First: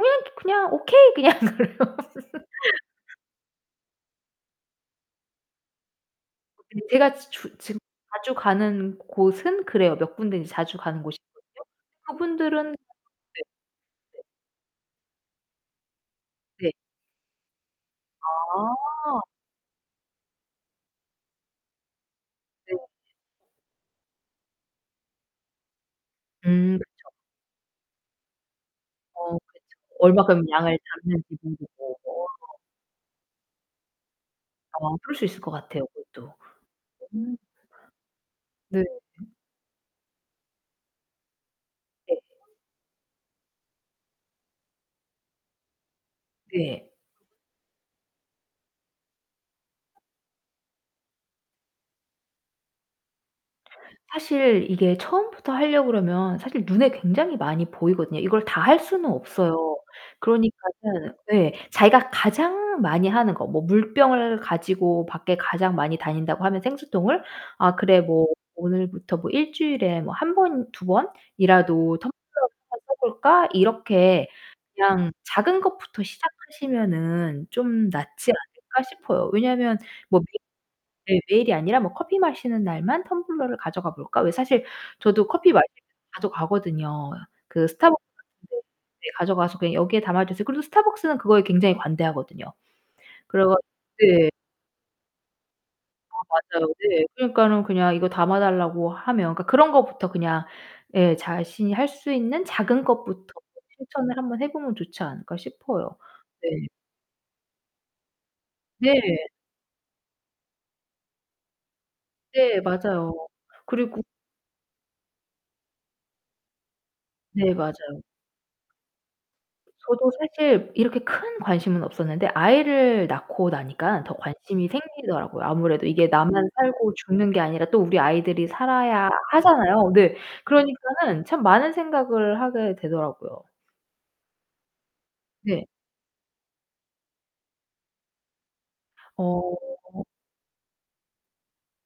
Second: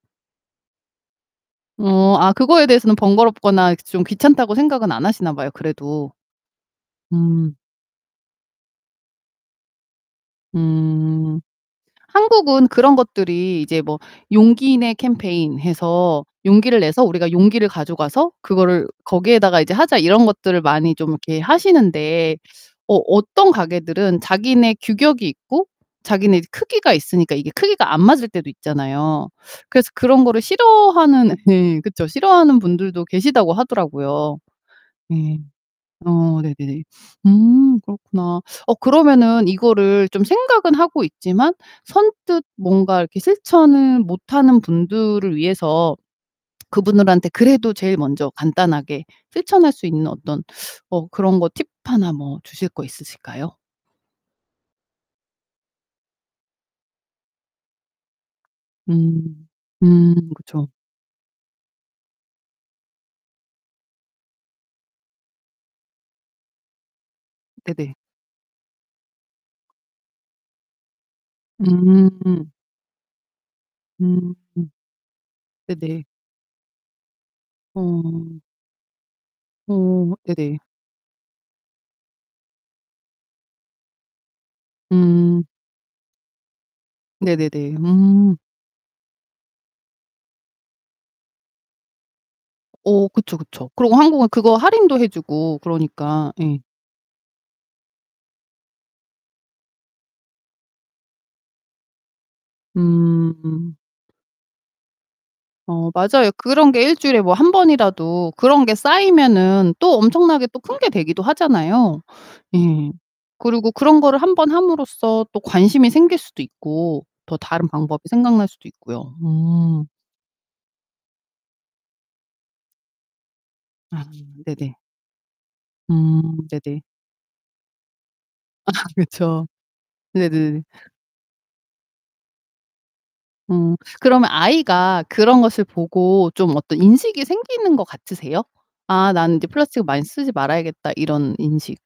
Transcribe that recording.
"음 그냥 Okay." 그냥 [unintelligible] 어 아 그거에 대해서는 번거롭거나 이렇게 좀 귀찮다고 생각은 안 하시나 봐요 그래도. 제가 지 음. 주 지금 자주 가는 곳은 그래요. 몇 군데 인제 자주 가는 곳이 음. 있거든요. 한국은 그분들은 네. 그런 것들이 네. 이제 뭐 '용기 내 캠페인' 해서 네. '용기를 내서 우리가 용기를 가져가서 그거를 아. 거기에다가 이제 하자.' 이런 것들을 많이 좀 이렇게 하시는데 네. 어 어떤 가게들은 자기네 규격이 있고 자기네 음 크기가 그쵸. 있으니까 이게 크기가 안 맞을 때도 있잖아요. 어 그쵸. 그래서 그런 거를 얼만큼 양을 싫어하는 잡는지 네 모르고 그쵸. 어. 싫어하는 분들도 계시다고 하더라고요. 어 그럴 수 예. 있을 것 같아요. 그것도. 어 네네. 음. 음 그렇구나. 어 네. 그러면은 이거를 좀 생각은 하고 있지만 네. 선뜻 뭔가 이렇게 실천을 못하는 분들을 위해서 네. 그분들한테 그래도 제일 먼저 간단하게 실천할 수 있는 어떤 어 그런 거 팁 하나 뭐 주실 거 있으실까요? 사실 이게 처음부터 하려고 그러면 사실 눈에 굉장히 많이 보이거든요. 이걸 다 할 수는 음. 없어요. 음. 그쵸. 그러니까는 예. 자기가 가장 많이 하는 거 뭐 물병을 가지고 밖에 가장 많이 다닌다고 하면 생수통을 '아 네네. 그래 뭐 오늘부터 뭐 1 주일에 뭐 1 번, 2 번이라도 텀블러를 음. [unintelligible] 해 볼까?' 이렇게 음 그냥 '작은 것부터 네네. 시작하시면은 좀 낫지 어. 않을까?' 싶어요. 왜냐면 어 뭐 매 네네. 네 매일이 아니라 뭐 '커피 마시는 날만 텀블러를 가져가 볼까?' 왜 사실 저도 음. 커피 마시러 자주 가거든요. 그 네네네. 스타벅스 음. 매장에 네 가져가서 그냥 "여기에 담아 주세요." 그래도 스타벅스는 그거에 굉장히 관대하거든요. 어 그쵸, 그래 가지고 그쵸. 그리고 한국은 네. 그거 할인도 해 주고 아 그러니까 예. 맞아요. 네. 그러니까는 그냥 이거 담아달라고 하면 그러니까 그런 거부터 그냥 예 '자신이 할 수 있는 작은 것부터 음 음. 실천을 1 번 해 보면 좋지 않을까?' 어 싶어요. 맞아요. 네. 그런 게 1 주일에 뭐 1 번이라도 그런 게 네. 쌓이면은 또 엄청나게 또 큰 게 되기도 하잖아요. 네. 예. 맞아요. 그리고 그런 그리고 거를 1 번 함으로써 또 관심이 생길 수도 있고 더 네. 다른 맞아요. 방법이 생각날 수도 있고요. 음. 저도 사실 이렇게 큰 관심은 없었는데 아이를 낳고 나니까 아 더 관심이 네네. 생기더라고요. 아무래도 이게 음 나만 네네. 살고 죽는 게 아니라 또 우리 아이들이 아 살아야 그쵸. 하잖아요. 네. 네네네. 그러니까는 참 많은 생각을 하게 되더라고요. 음, 그러면 아이가 그런 것을 네. 보고 좀 어떤 인식이 생기는 것 같으세요? '아 난 이제 어. 플라스틱을 많이 쓰지 말아야겠다.' 이런 인식.